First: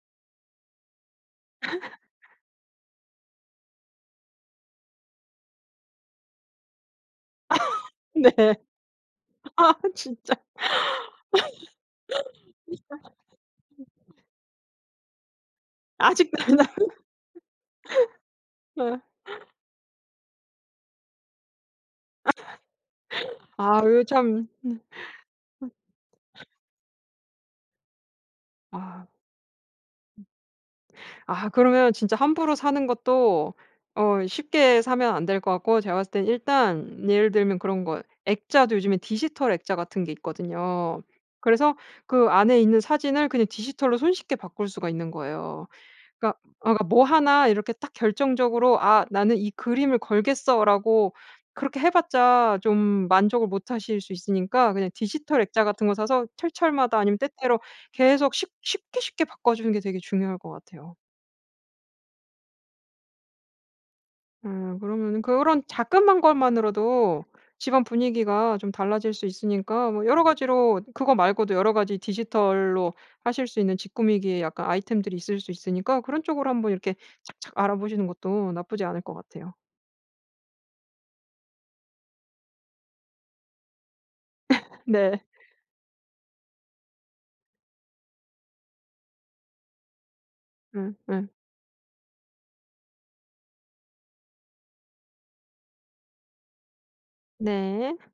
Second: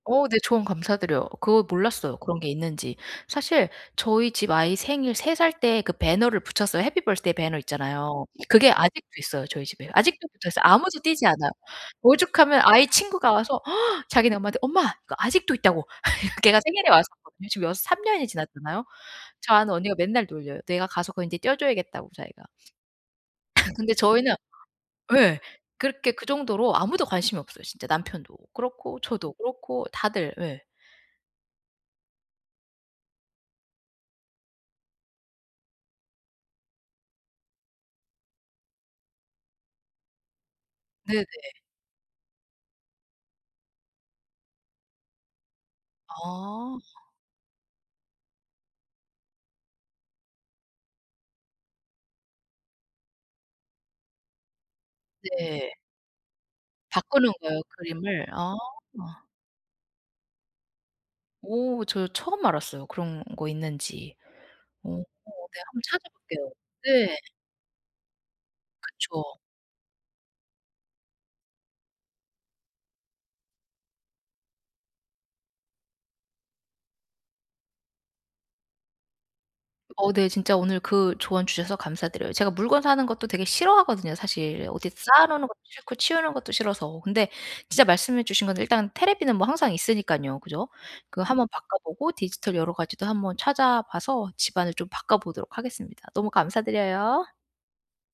어 네 조언 감사드려요. 그걸 몰랐어요, 그런 게 있는지. 사실 저희 집 아이 생일 3 살 때 그 배너를 붙였어요. happy birthday 배너 있잖아요. 네. 그게 아직도 있어요 저희 아 집에. 아직도 진짜. 붙어있어요. 아무도 떼지 않아요. 오죽하면 아이 친구가 와서 자기네 엄마한테 “엄마 이거 아직도 있다.”고. 아직도 걔가 안나 생일에 왔었거든요. 지금 6 3 년이 지났잖아요. 예. 저 아는 언니가 맨날 놀려요. “내가 가서 그거 인제 떼어줘야겠다.”고 아. 자기가. 아 근데 이거 저희는 참. 예. 그렇게 그 정도로 아무도 관심이 없어요. 진짜 남편도 그렇고 아. 저도 그렇고 다들. 예. 아 그러면 진짜 함부로 사는 것도 어 쉽게 사면 안 될 것 같고 제가 봤을 때는 일단 예를 들면 그런 거 액자도 요즘에 디지털 액자 같은 게 있거든요. 네네. 그래서 그 안에 있는 사진을 그냥 디지털로 손쉽게 바꿀 수가 있는 거예요. 그러니까 아 아. 뭐 1 이렇게 딱 결정적으로 아 ‘나는 이 그림을 걸겠어.’라고 그렇게 해봤자 좀 만족을 못 하실 수 있으니까 그냥 디지털 액자 네. 같은 거 사서 철철마다 아니면 바꾸는 때때로 거예요 그림을? 계속 쉽 아. 쉽게, 쉽게 바꿔주는 게 되게 중요할 것 같아요. 오 저 처음 알았어요, 그런 거 있는지. 아 오. 그러면은 네 그런 한번 자그만 찾아볼게요. 네. 것만으로도 집안 분위기가 좀 달라질 그쵸. 수 있으니까 뭐 여러 가지로 그거 말고도 여러 가지 디지털로 하실 수 있는 집 꾸미기의 약간 아이템들이 있을 수 있으니까 그런 쪽으로 한번 이렇게 착착 알아보시는 것도 나쁘지 않을 것 같아요. 어 네 진짜 오늘 그 조언 주셔서 감사드려요. 제가 물건 사는 것도 되게 싫어하거든요 사실. 어디 네. 쌓아 놓는 것도 싫고 치우는 것도 싫어서. 근데 진짜 말씀해 주신 건데 일단 텔레비전은 뭐 항상 있으니깐요. 그쵸? 예 그 예. 한번 바꿔보고 디지털 여러 가지도 한번 찾아봐서 집안을 좀 바꿔보도록 하겠습니다. 너무 감사드려요. 네.